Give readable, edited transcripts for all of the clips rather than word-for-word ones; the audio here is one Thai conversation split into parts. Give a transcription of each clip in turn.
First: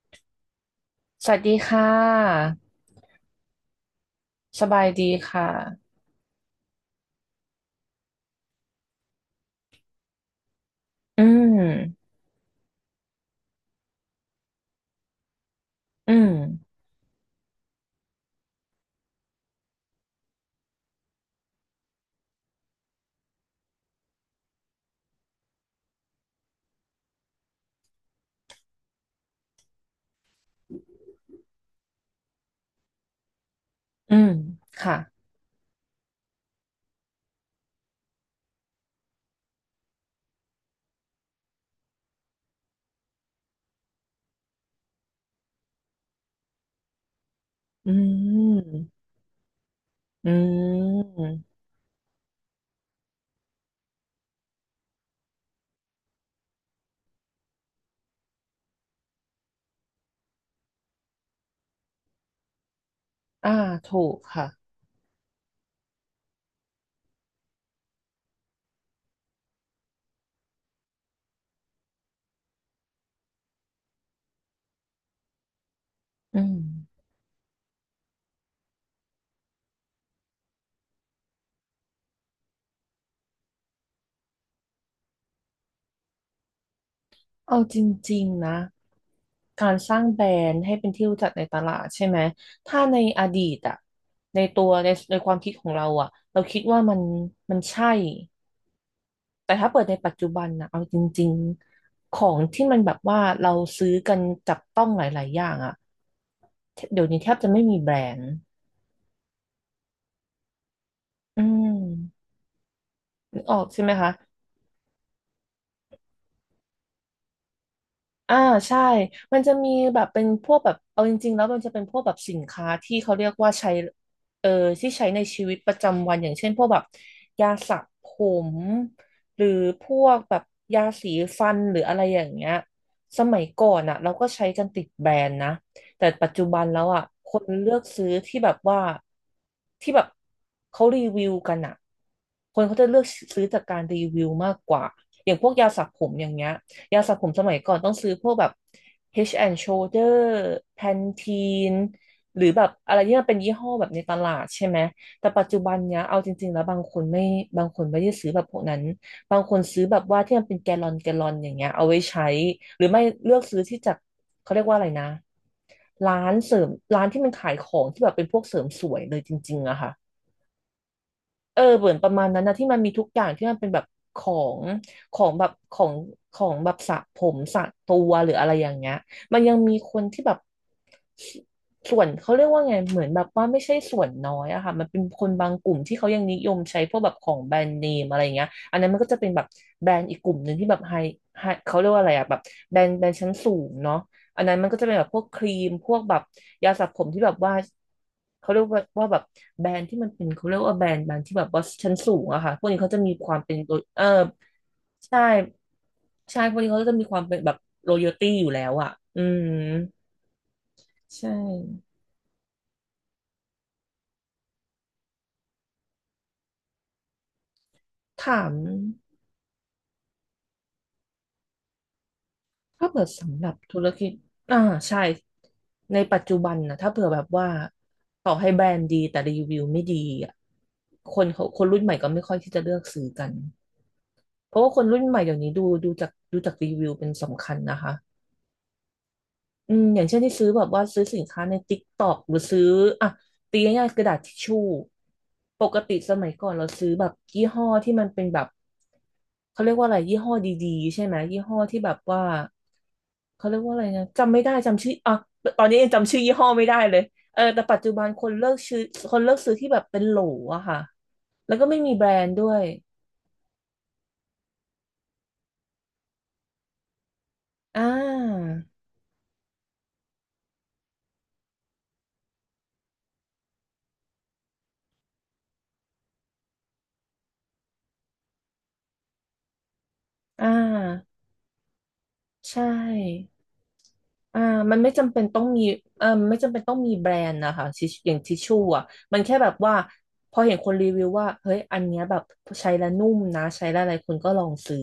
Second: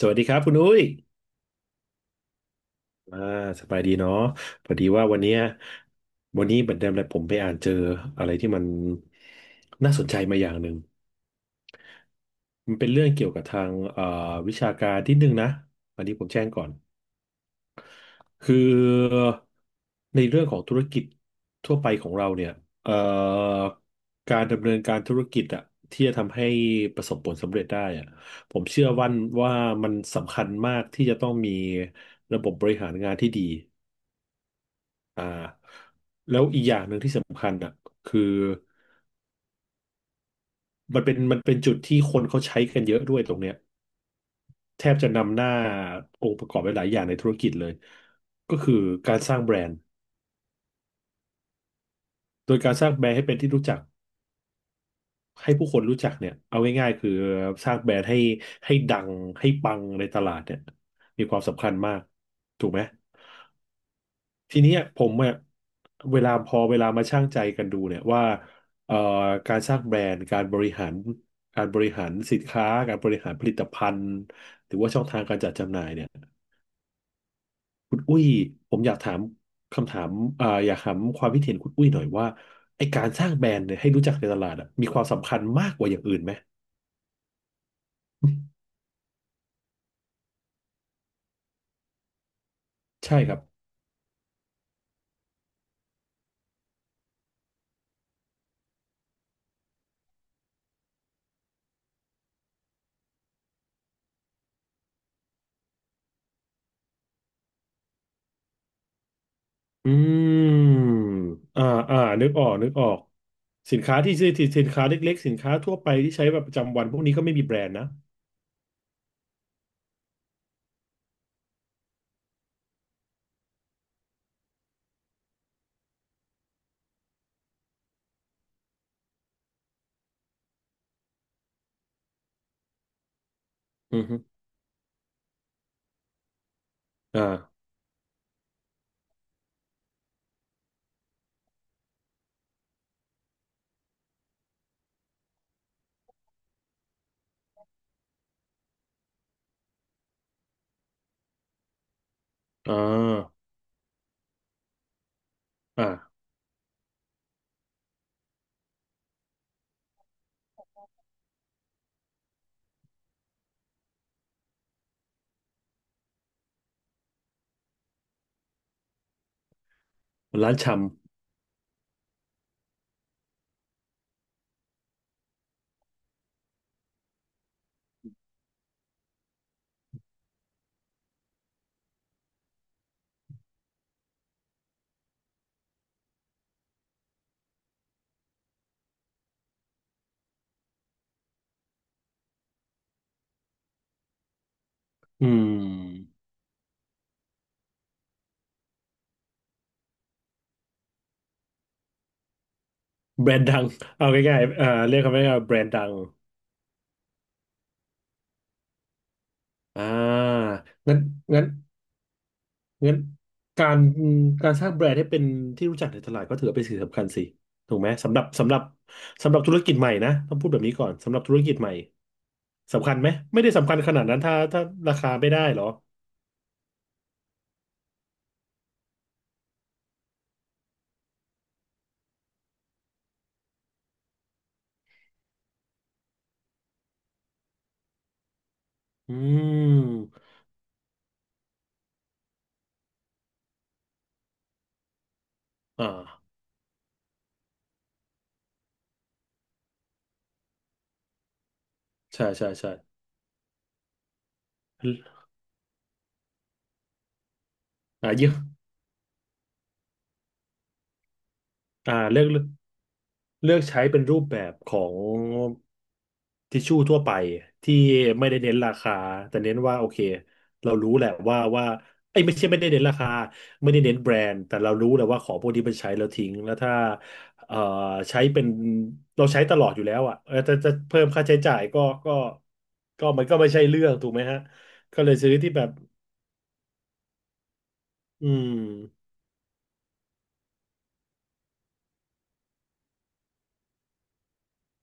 สวัสดีครับคุณอุ้ยสวัสดีค่ะอ่าสบายดีเนาะสพอบาดียดีว่าวันเนี้ยค่ะ วันนี้เหมือนเดิมเลยผมไปอ่านเจออะไรที่มันน่าสนใจมาอย่างหนึ่ง อืมมันเป็นเรื่องเกี่ยวกับทางวิชาการนิดนึงนะอันอืนี้ผมมแจ้งก่อน คือในเรื่องของธุรกิจทั่วไปของเราเนี่ยเอ่อการดำเนินการธุรกิจอะที่จะทำให้ประสบผลสำเร็จได้อะผมเชื่อวันว่ามันสำคัญมากที่จะต้องมีระบบบริหารงานที่ดี อืมค่ะอ่าแล้วอีกอย่างหนึ่งที่สำคัญอ่ะคือมันเป็นจุดที่คนเขาใช้กันเยอะด้วยตรงเนี้ยแทบจะนำหน้าองค์ประกอบไปหลายอย่างในธุรกิจเลยอืก็คือมการสร้างแบรนด์อืมโดยการสร้างแบรนด์ให้เป็นที่รู้จักให้ผู้คนรู้จักเนี่ยเอาง่ายๆคือสร้างแบรนด์ให้ดังให้ปังในตลาดเนี่ยมีความสำคัญมากถูกไหม อ่าถูกค่ะทีเนี้ยผมอะเวลาพอเวลามาชั่งใจกันดูเนี่ยว่าเอ่อการสร้างแบรนด์การบริหารสินค้าการบริหารผลิตภัณฑ์หรือว่าช่องทางการจัดจำหน่ายเนี่ยอืมคุณอุ้ยผมอยากถามคำถามอยากถามความคิดเห็นคุณอุ้ยหน่อยว่าไอการสร้างแบรนด์เนี่ยให้รู้จักในตลาดอะมีความสำคัญมากกว่าอย่างอื่นไหมเอาจริงๆนะการสร้างแบรนด์ให้เป็นที่รู้จักในตลาดใช่ไหมถ้าในใช่อครับ ดีตอะในความคิดของเราอะเราคิดว่ามันใช่ แต่ถ้าเปิดในปัจจุบันนะเอาจริงๆของที่มันแบบว่าเราซื้อกันจับต้องหลายๆอย่างอะเดี๋ยวนี้แทบจะไม่มีแบรนด์อืมอือ่ามอ่านึกออกนึกออกนึกออกสิใช่นไหมค้าคะ ที่ซื้อที่สินค้าเล็กๆสินค้าทั่วไปที่ใช้แบบประจำวันพวกนี้ก็ไม่มีแบรนด์นะอ่าใช่มันจะมีแบบเป็นพวกแบบเอาจริงๆแล้วมันจะเป็นพวกแบบสินค้าที่เขาเรียกว่าใช้เออที่ใช้ในชีวิตประจำวันอย่างเช่นพวกแบบยาสระผมหรือพวกแบบยาสีฟันหรืออะไรอย่างเงี้ยสมัยก่อนอ่ะอือเราฮึก็ใช้กันติดแบรนด์นะแต่ปัจจุบันแล้วอ่ะอ่คนาเลือกซื้อที่แบบว่าที่แบบเขารีวิวกันอ่ะคนเขาจะเลือกซื้อจากการรีวิวมากกว่าอย่างพวกยาสระผมอย่างเงี้ย ยาสระผมสมัยก่อนต้องซื้อพวกแบบ Head and Shoulder Pantene หรือแบบอ่อะไรที่มันเป็นายี่ห้อแบบในตลาดใช่ไหม แต่ปัจจุบันเนี้ยเอาอ่าจริงๆแล้วบางคนไม่ได้ซื้อแบบพวกนั้น บางคนซื้อแบบว่าที่มันเป็นแกลลอนแกลลอนอย่างเงี้ยเอาไว้ใช้ หรือไม่เลือกซื้อที่จากเขาเรียกว่าอะไรนะร้านเสริมร้านที่มันขายของที่แบบเป็นพวกเสริมสวยเลยจริงๆอะค่ะ ร้านชเออเหมือนประมาณนั้นนะที่มันมีทุกอย่างที่มันเป็นแบบของของของแบบสระผมสระตัวหรืออะไรอย่างเงี้ยมันยังมีคนที่แบบสส่วนเขาเรียกว่าไงเหมือนแบบว่าไม่ใช่ส่วนน้อยอะค่ะมันเป็นคนบางกลุ่มที่เขายังนิยมใช้พวกแบบของแบรนด์เนมอะไรเงี้ยอันนั้นมันก็จะเป็นแบบแบรนด์อีกกลุ่มหนึ่งที่แบบไฮเขาเรียกว่าอะไรอะแบบแบรนด์ชั้นสูงเนาะ อันนั้นมันก็จะเป็นแบบพำวกอืครีมพวกแบมบยาสระผมที่แบบว่าเขาเรียกว่าแบบแบรนด์ที่มันเป็นเขาเรียกว่าแบรนด์ที่แบบว่าชั้นสูงอะค่ะพวกนี้เขาจะมีคแบรวามนด์เป็นดังโลเอาง่ายๆอ่าเรียกคำใช่ว่าแบรนด์ดังใช่พวกนี้เขาก็จะมีความเป็นแบบโรโยตี้อยู่แล้วอะอืมอ่างั้นใช่งั้น งั้นการการสร้างแบรนด์ให้เป็นที่รู้จักในตลาดก็ถือว่าเป็นสิ่งสำคัญสิถูกไหมสำหรับถาสำหมรับสำหรับธุรกิจใหม่นะต้องพูดแบบนี้ก่อนสำหรับธุรกิจใหม่สำถ้าคัญเกิดไหมสำไม่หรัได้บสำคัธุญรขนาดกิจนั้นถ้าอ่าถ้าราใช่คาไม่ได้เหรอในปัจจุบันนะถ้าเผื่อแบบว่าต่อให้แบรนด์ดีแต่รีวิวไม่ดีอ่ะคนเขาคนรุ่นใหม่ก็ไม่ค่อยที่จะเลือกซื้อกัน เพราะว่าคนรุ่นใหม่เดี๋ยวนี้ดูจากรีวิวเป็นสำคัญนะคะอือืมอย่างเช่นที่มซื้อแบบว่าซื้อสินค้าใน TikTok หรือซื้ออ่ะตีง่ายๆกระดาษทิชชู่ปกอติสมั่ายก่อนเราซื้อแบบยี่ห้อที่มันเป็นแบบเขาเรียกว่าอะไรยี่ห้อดีๆใช่ไหมยี่ห้อที่แบบว่าใช่ใช่ใช่เขาเรียกว่าอะไรนะจำไม่ได้จำชื่ออ่ะตอนนี้ยังจำชื่อยี่ห้อไม่ได้เลยเออแต่ปัจจุบันอ่าคเยนอะเลิกซื้อคนเลิกซื้อที่แบบเป็นโหลอะค่ะแล้วก็ไม่มีอ่าแบรเลือนด์ด้ก วยเลือกใช้เป็นรูปแบบของทิชชู่ทั่วไปที่อ่ไม่ได้าเน้นราคาแต่เน้นว่าโอเคเรารู้แหละว่าไอ้ยไม่ใช่ไม่ได้เน้นราคาไม่ได้เน้นแบรนด์แต่เรารู้แหละว่าของพวกนี้มันใช้แล้วทิ้งแล้วถ้าเอ่อใช้เป็นเราใช้ตลอดอยู่แล้วอ่ะเอออ่จะจะเพิ่มาค่าใช้จ่ายก็ก็ใชก็มัน่ ก็ไม่ใช่เรื่องถูกไหมฮะอ่ามันไม่ก็เลจำยเป็นซื้อต้องที่แบมีบเออไม่จำเป็นต้องมีแบรนด์นะคะอย่างอืทิชชู่อ่ะมมันแค่แบบว่าพอเห็นคนรีวิวว่าเฮ้ยอันเนี้ยแบบใช้แล้วนุ่มนะใช้แล้วอะไรคนก็ลองซื้อ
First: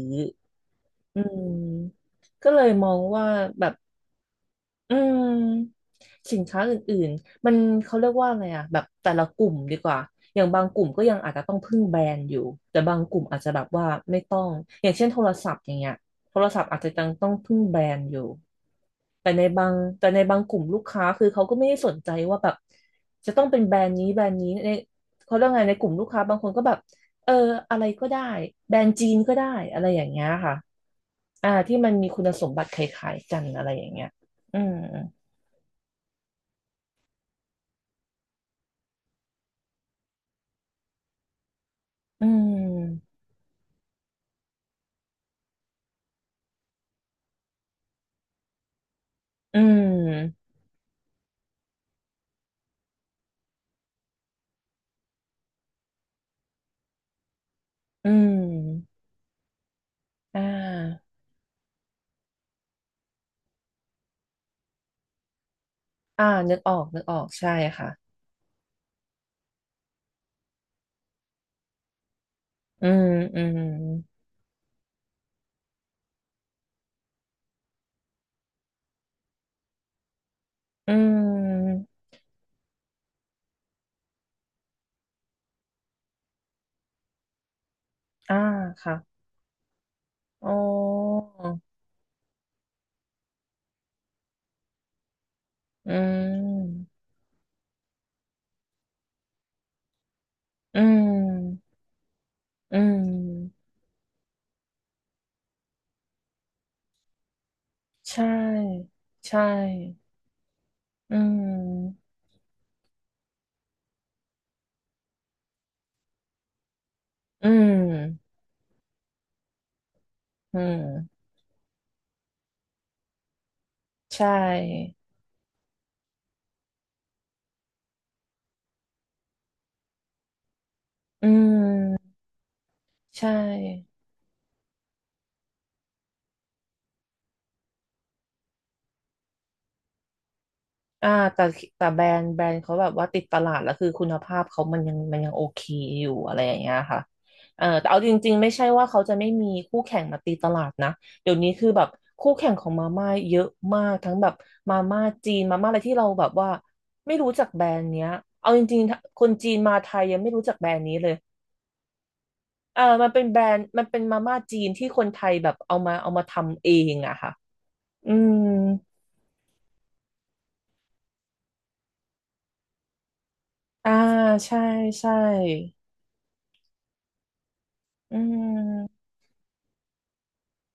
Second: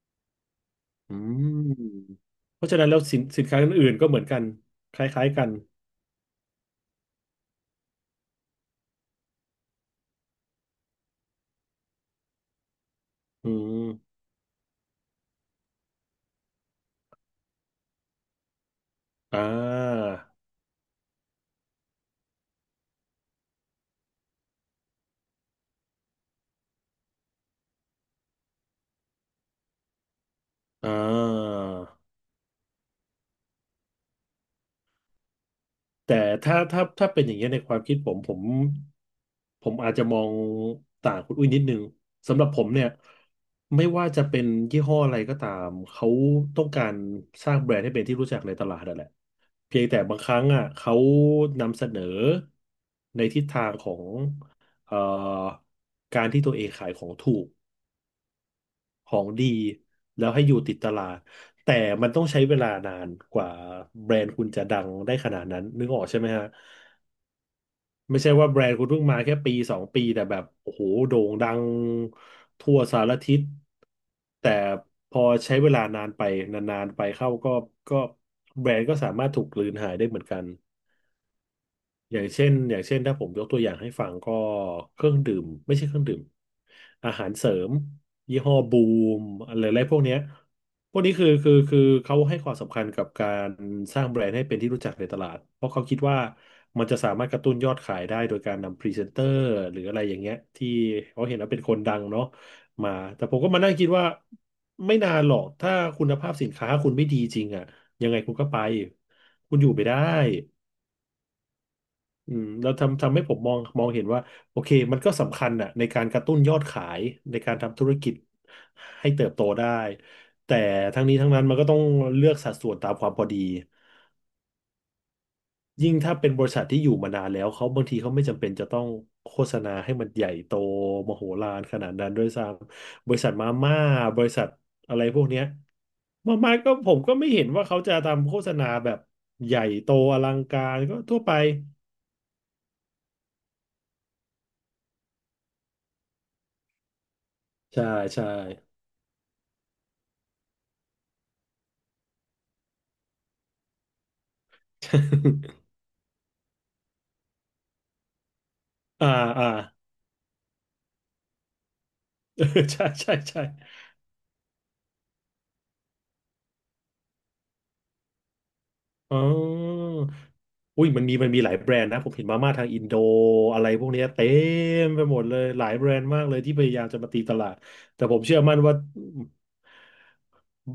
อือืมมก็เลเพยราะฉะมนั้นอแล้งวสินว่าสินค้าแบบ อื่นๆก็เหมือนกันอืคล้ายๆกันมสินค้าอื่นๆมันเขาเรียกว่าอะไรอะแบบแต่ละกลุ่มดีกว่าอย่างบางกลุ่มก็ยังอาจจะต้องพึ่งแบรนด์อยู่แต่บางกลุ่มอาจอืจะแบบว่าไม่ม ต้องอย่างเช่นโทรศัพท์อย่างเงี้ยโทรศัพท์อาจจะยังต้องพึ่งแบรนด์อยู่อ่แต่าในบางกลุ่มลูกค้าคือเขาก็ไม่ได้สนใจว่าแบบจะต้องเป็นแบรนด์นี้ในเขาเรียกไงในกลุ่มลูกค้าบางคนก็แบบเอออะไรก็ได้แบรนด์จีนก็ได้อะไรอย่างเงี้ยค่ะอ่อ่าที่มันมีาคุณสมบัติคล้ายๆกันอะไรอย่างเงี้ย อืมแต่ถ้าเป็นอย่างเงี้ยในความคิดผมอาจจะมองต่างคุณอุ้ยนิดนึงอืสำหรับผมเนี่ยมไม่ว่าจะเป็นยี่ห้ออะไรก็ตามเขาต้องการสร้างแบรนด์ให้เป็นที่รู้จักในตลาดนั่นแหละอืเพียงแต่บางครั้งมอ่ะเขานำเสนอในทิศทางของเอ่อการที่ตัวเองขายของถูก อืมของดีแล้วอ่ให้อยู่ติดตลาาดแต่มันต้องใช้เวลานานกว่าแบรนด์คุณจะดังได้ขนาดนั้นนึกออกใช่อ่าไหมฮะนึกออก นึกออก ใช่ค่ะไม่ใช่ว่าแบรนด์คุณเพิ่งมาแค่ปีสองปีแต่แบบโอ้โหโด่งดังทั่วอืสามรทิอืศมแต่พอใช้เวลานานไปนานๆไปเข้าก็ก็แบรนด์ก็สามารถถูกกลืนหายได้เหมือนกัน อืมอย่างเช่นถ้าผมยกตัวอย่างให้ฟังก็เครื่องดื่มไม่ใช่เครื่องดื่มอาหารเสริมอ่ายี่ห้อบูค่ะมอะไรอะไรพวกเนี้ยอ๋อพวกนี้คือเขาให้ความสำคัญกับการสร้างแบรนด์ให้เป็นที่รู้จักในตลาดเพราะเขาอืคิดว่ามัมนจะสามารถกระตุ้นยอดขายได้โดยการนำพรีเซนเตอร์หรืออะไรอย่างเงี้ยที่อืเขาเห็นว่าเป็นคมนดังเนาะอืมาแต่ผมก็มามนั่งคิดว่าไม่นานหรอกถ้าคุณภาพสินค้าคุณไม่ดีจริงอะยังใชไงคุณก็ไป่ ใช่คุณอยู่ไม่ได้ อืมอืมแล้วทำให้ผมมองเห็นว่าโอเคมันก็สำคัญอ่ะในการกระตุ้นยอดขายในอืการมทำธุรกิจให้เติบโตได้แต่อืทั้งนี้มทั้งนั้นมันก็ต้องเลือกสัดส่วนตามความพอดีใช่ยิ่งถ้าเป็นบริษัทที่อยู่มานานแล้วเขาบางทีเขาไม่จำเป็นจะต้องโฆษณาให้มันใหญ่โตมโหอืฬารขนาดมนั้นด้วยซ้ำบริใช่ ษัทมาม่าบริษัทอะไรพวกเนี้ยมาม่าก็ผมก็ไม่เห็นว่าเขาจะทำโฆษณาแบบใหญ่โตอลังการก็อ่าทั่วไปแต่แต่แบรนด์เขาแบบว่าติดตลาดแล้วคือคุณภาพเขามันยังโอเคอยู่อะไรอย่างเงี้ยค่ะเออใช่แต่เอาจใช่ ริงๆไม่ใช่ว่าเขาจะไม่มีคู่แข่งมาตีตลาดนะเดี๋ยวนี้คือแบบคู่แข่งของมาม่าเยอะมากทั้งแบบมาม่าจีนมา ม่าอะไรที่เราแบบว่าไม่รู้จักแบรนด์เนี้ยเอาจริงอ่าๆคนอ่า จี นมาไทยยังไม่รู้จักแบรนด์นี้เลยเออเออใช่มันใช่เป็นแบใช่รนด์มันเป็นมาม่าจีนที่คนไทยแบบเอามาทำเองอะค่ะอืมอ๋ออุ้ยมันมีหลายแบรนด์นะผมเห็นมาม่าทางอินโดอะไรพวกอ่าเนี้ยเต็ใช่มไปใช่หมดเลยหลายแบรนด์มากเลยที่พยายามจะมาตีตลาดแต่ผอืมเชื่อมั่นว่าม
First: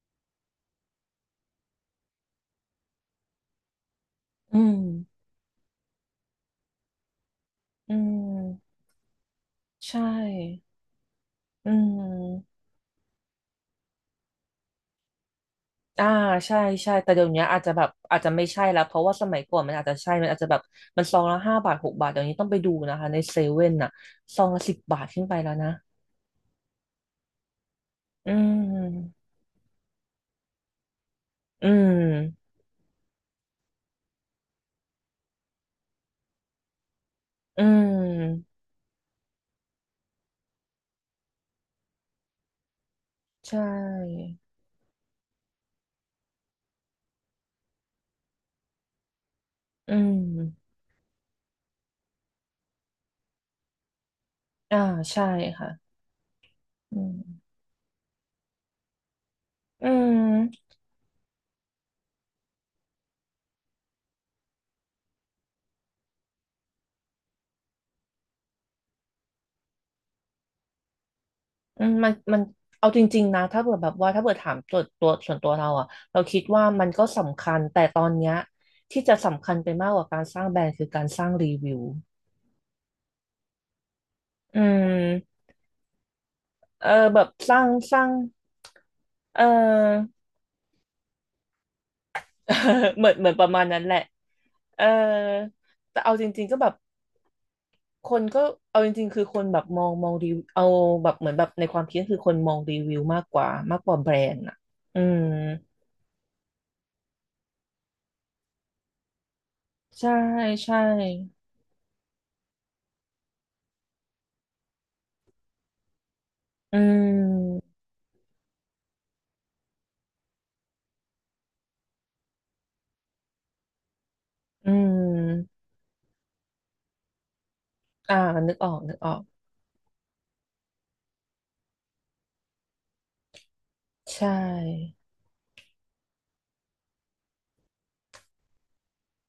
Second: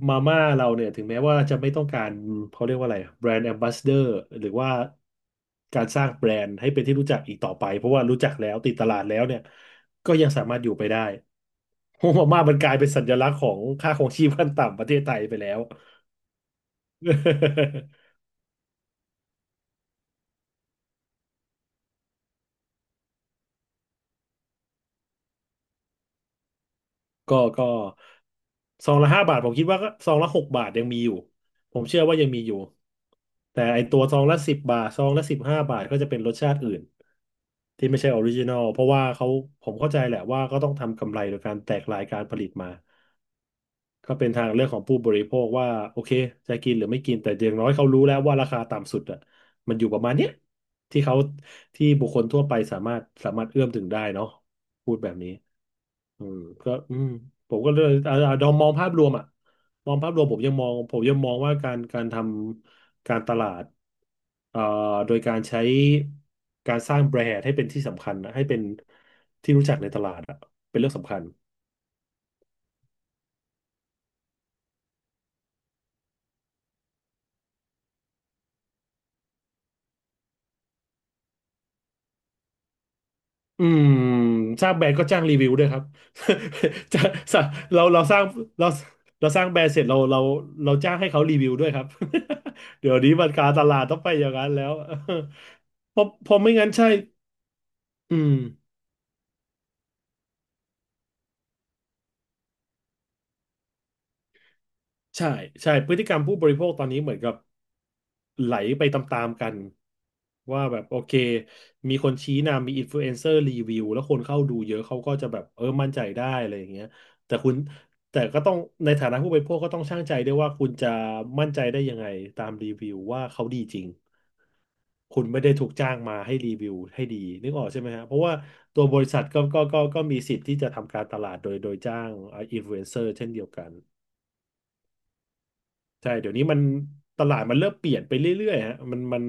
มาม่าเราเนี่ยถึงแม้ว่าจะไม่ต้องการเขาเรียกว่าอะไรแบรนด์แอมบ สเดอร์หรืออืว่ามการสร้างแบรนด์ให้เป็นที่รู้จักอีกต่อไปเพอืราะว่ารู้จักแล้วติมดตลาดแล้วเนี่ยใชก็ยังสามารถ่อยู่ไปได้อืโฮมาม่ามันมกลายเป็นสัญลักษณ์ของค่าครองชีพขั้นต่ำประเทศไทยไปแล้ว อ่าใช่ ใช่ แต่เดี๋ยวนี้อาจจะแบบ อาจจะไม่ใช่แล้ว เพราะว่าสมัยก่อนมันอาจจะใช่ มันอาจจะแบบมันซองละห้าบาทหกบาทเดี๋ยวนี้ต้องไปดูนะคะในเซเว่นน่ะ ซองละสิบบาทขึ้นไปแล้วนะ ก็อืซองละห้าม บาทผมคิดว่าก็ซองละ6 บาทยังมีอยู่อืผมเชื่อว่ายังมีอมยู่แต่ไอตัวซองละ10 บาทซองละ15 บาทก็จะเป็นรสชาติอื่นอืที่ไม่ใช่ออริจินอมลเพราะว่าเขาผมเข้าใจแหละว่าก็ต้องทำกำไรโดยการแตกรายการผลิตมา ใช่ก็เป็นทางเลือกของผู้บริโภคว่าโอเคจะกินหรือไม่กินแต่อย่างน้อยเขารู้แล้วว่าราคาต่ำสุดอ่ะมันอยู่อืประมาณเนี้ยมที่เขาที่บุคคลทั่วไปสามารถเอื้อมถึงได้เนาะอ่าพูดแบบใช่นี้ค่ะอืมก็อือืมมผมก็เลยดอมมองภาพรวมอ่ะอืมองภาพรวมผมยังม มองผมยังมองว่าการทำการตลาดเอ่อโดยการใช้การสร้างแบรนด์ให้เป็นที่สำคัญนะให้เป็นที่รู้จักในตลาดอ่ะเป็นเรื่องสำคัญ อืมมันเอาจริงๆนะถ้าเกิดแบบว่าถ้าเกิดถามตัวตัวส่วนตัวเราอะเราคิดว่ามันก็สำคัญแต่ตอนเนี้ยที่จะสำคัญไปมากกว่าการสร้างแบรนด์คือการสร้างรีวิวอืมอืสร้างแบรนด์ก็จ้างรีมวิวด้วยครับ เออ จะแบบจะสร้างเราสเราร้างสร้างเราเราสเอร้างแบรนด์เสร็จเราอ เราเราจ้างให้เขารีวิวด้วยครับ เดี๋ย วเหมือนี้นเหมัมืนอนปการะรมาตณลานั้นดแหต้อละงไปอย่างนั้นแล้ว เออ เพแต่ราะเอาจเพราะริงๆไม่ก็แบงั้นบใช่คอืนม ก็เอาจริงๆคือคนแบบมองรีวิวเอาแบบเหมือนแบบในความคิดคือคนมองรีวิวมากกว่าแบรนด์อะอืมใช่ใช่พฤติกรรมผู้บริโภคตอนนี้เหมือนกับไหลไปตามๆกันใช่ว่าใช่แบบโอเคมีคนชี้นำมีอินฟลูเอนเซอร์รีวิวแล้วคนเข้าดูเยอะเขาก็จะแบบเออมั่นใจได้อะไรอย่างอืเงี้ยแต่คุณม แต่ก็ต้องในฐานะผู้บริโภคก็ต้องชั่งใจด้วยว่าคุณจะมั่นใจได้ยังไงตามรีวิวว่าเขาดีจริงอืคุณไม่ได้ม ถูกจ้างมาให้รีวิวให้ดีนึกออกใช่ไหมฮะเพอ่า ราะว่านึกออก ตัวนึบกริออษัก ทก็มีสิทธิ์ที่จะทำการตลาดโดยจ้างอินฟลูเอนเซอร์เช่นเดียวกัน ใช่ ใช่ เดี๋ยวนี้มันตลาดมันเริ่มเปลี่ยนไปเรื่อยๆฮะมันมัน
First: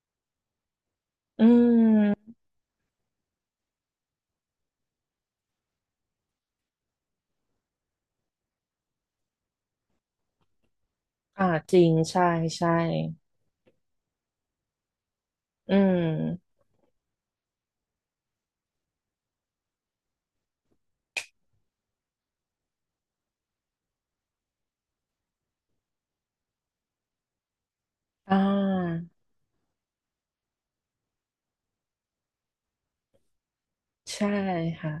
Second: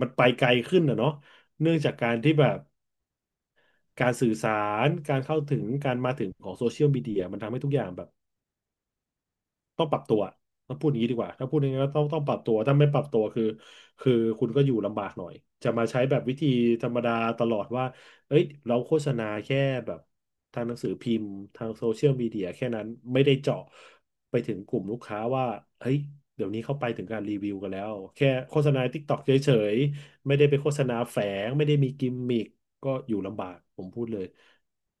มันไปไกลขึ้นนะเนาะอืเนื่องจากการที่ม แบบการสื่อสารการเข้าถึงการมาถึงของโซเชียลมีเดียมันทำให้ทุกอย่างแบบ ต้องปรับตัวต้องพูดอย่างนี้ดีกว่าอ่า ถ้าพูดอย่างจนี้ริง ก็ต้องต้อใช่ งปรับตัวใช่ ถ้าไม่ปรับตัวคือคือคุณก็อยู่ลำบากหน่อยจะอืมาใช้แบบวิธีม ธรรมดาตลอดว่าเอ้ยเราโฆษณาแค่แบบทางหนังสือพิมพ์ทางโซเชียลมีเดียแค่นั้นไม่ได้เจาะไปถึงกลุ่มลูกค้าว่าเฮ้ยเดี๋ยวนี้เข้าไปถึงการรีวิวกันแล้วแค่อ่โฆษณา า TikTok เฉยๆไม่ได้ไปโฆษณาแฝงไม่ได้มีกิมมิคก็อยู่ลำบากผมพูดเลยใช่ค่ะ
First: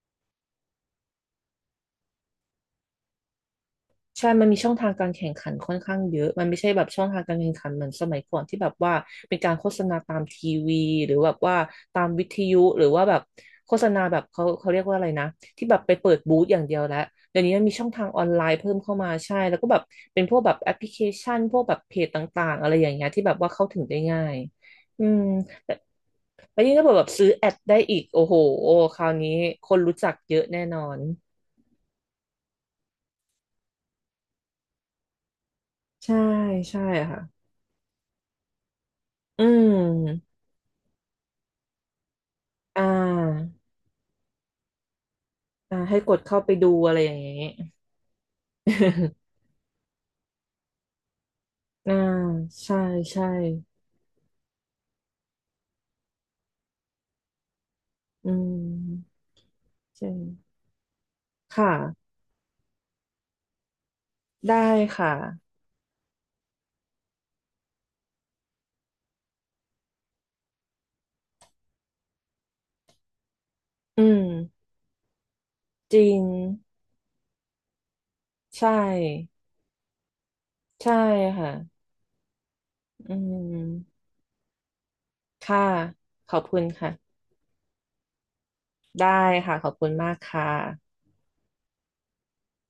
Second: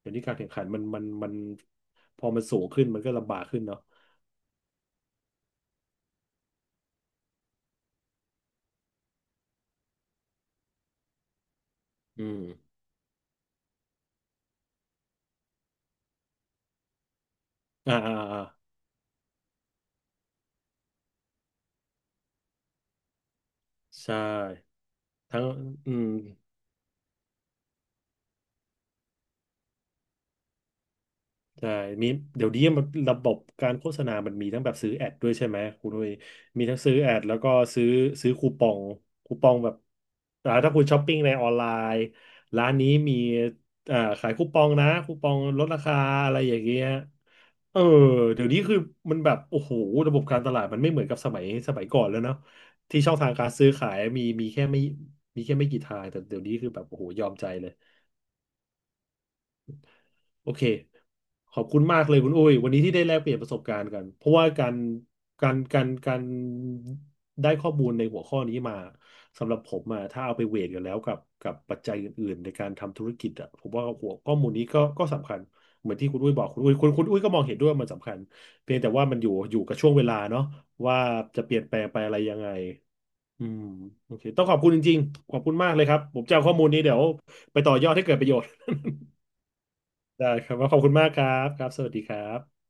เดี๋ยวนี้การแข่งขันมันพอมันสูงขึ้นมันก็ลำบากขึ้นเนาะใช่มันมีช่องทางการแข่งขันค่อนข้างเยอะมันไม่ใช่แบบช่องทางการแข่งขันเหมือนสมัยก่อนที่แบบว่าเป็นการโฆษณาตามทีวีหรือแบบว่าตามวิอืทม ยุหรือว่าแบบโฆษณาแบบเขาเรียกว่าอะไรนะที่แบบไปเปิดบูธอย่างเดียวแล้วเดี๋ยวนี้มันมีช่องอ่าทางอ่าออนอ่าไลน์เพิ่มเข้ามาใช่แล้วก็แบบเป็นพวกแบบแอปพลิเคชันพวกแบบเพจต่างๆอะไรอย่างเงี้ยที่แบบว่าเข้าถึงได้ใช่ง่ายอืมทั้งแต่อืมแล้วยิ่งถ้าแบบซื้อแอดได้อีกโอ้โหคราวนี้คนรู้จักเยอะแน่นอนใช่มีเดี๋ยวนี้มันระบบการโฆษณามันมีทั้งแบบซื้อแอดด้วยใช่ไหมคุณนุ้ยใช่มีทั้งใช่ซื้อแอดแล้วค่ะก็ซื้อซื้อคูปองคูอืปองแบบม อ่าถ้าคุณช้อปปิ้งในออนไลน์ร้านอ่นี้มีาอ่าขายคูปองนะคูปองลดอ่าราคาให้กดอะไรเข้าไปอย่างดูเงี้ยอะไรอย่างเงี้ย เออเดี๋ยวนี้คือมันแบบ โอ้โหระบบการตลาดมันไม่เหมือนกับสมัยสมัยอ่าก่อนแล้วเนาะใช่ที่ช่องใช่ทางการซื้อขายมีแค่ไม่กี่ทางแต่เดี๋ยวนี้คือแบบโอ้โหยอมใจเลย อืมใช่โอเคขอบค่ะคุณมากเลยคุณอุ้ยวันนี้ที่ได้แลกเปลี่ยนประสบการณ์กันเพราะว่าได้การค่ะการการการได้ข้อมูลในหัวข้อนี้มาสำหรับผมอะถ้าเอาไปเวทกันแล้วกับกับปัจจัยอื่นๆในการทำธุรกิจอะผมว่าอืหัวข้อมูลมนี้ก็สำคัญเหมืจอนที่ริคุงณอุ้ยบอกคุณอุ้ยก็มองเห็นด้วยว่ามันสำคัญใชเพียงแต่ว่ามันอ่ยู่อยู่กับช่วงเวลาเนาะใช่ว่าจะค่ะเปลี่ยนแปลงไปอะไรยังไงอือืมมโอเคต้องขอบคุณจริงๆขอบคุณค่ะมากเลยครับผมขจะอบเอาข้อคุมูณลนี้เดี๋ยวค่ะไปต่อยอดให้เกิดประโยชน์ ได้ค่ะขอบคุณมากได้ค่ะครับว่าขอบคุณมากครับครับ สวัสดีครับ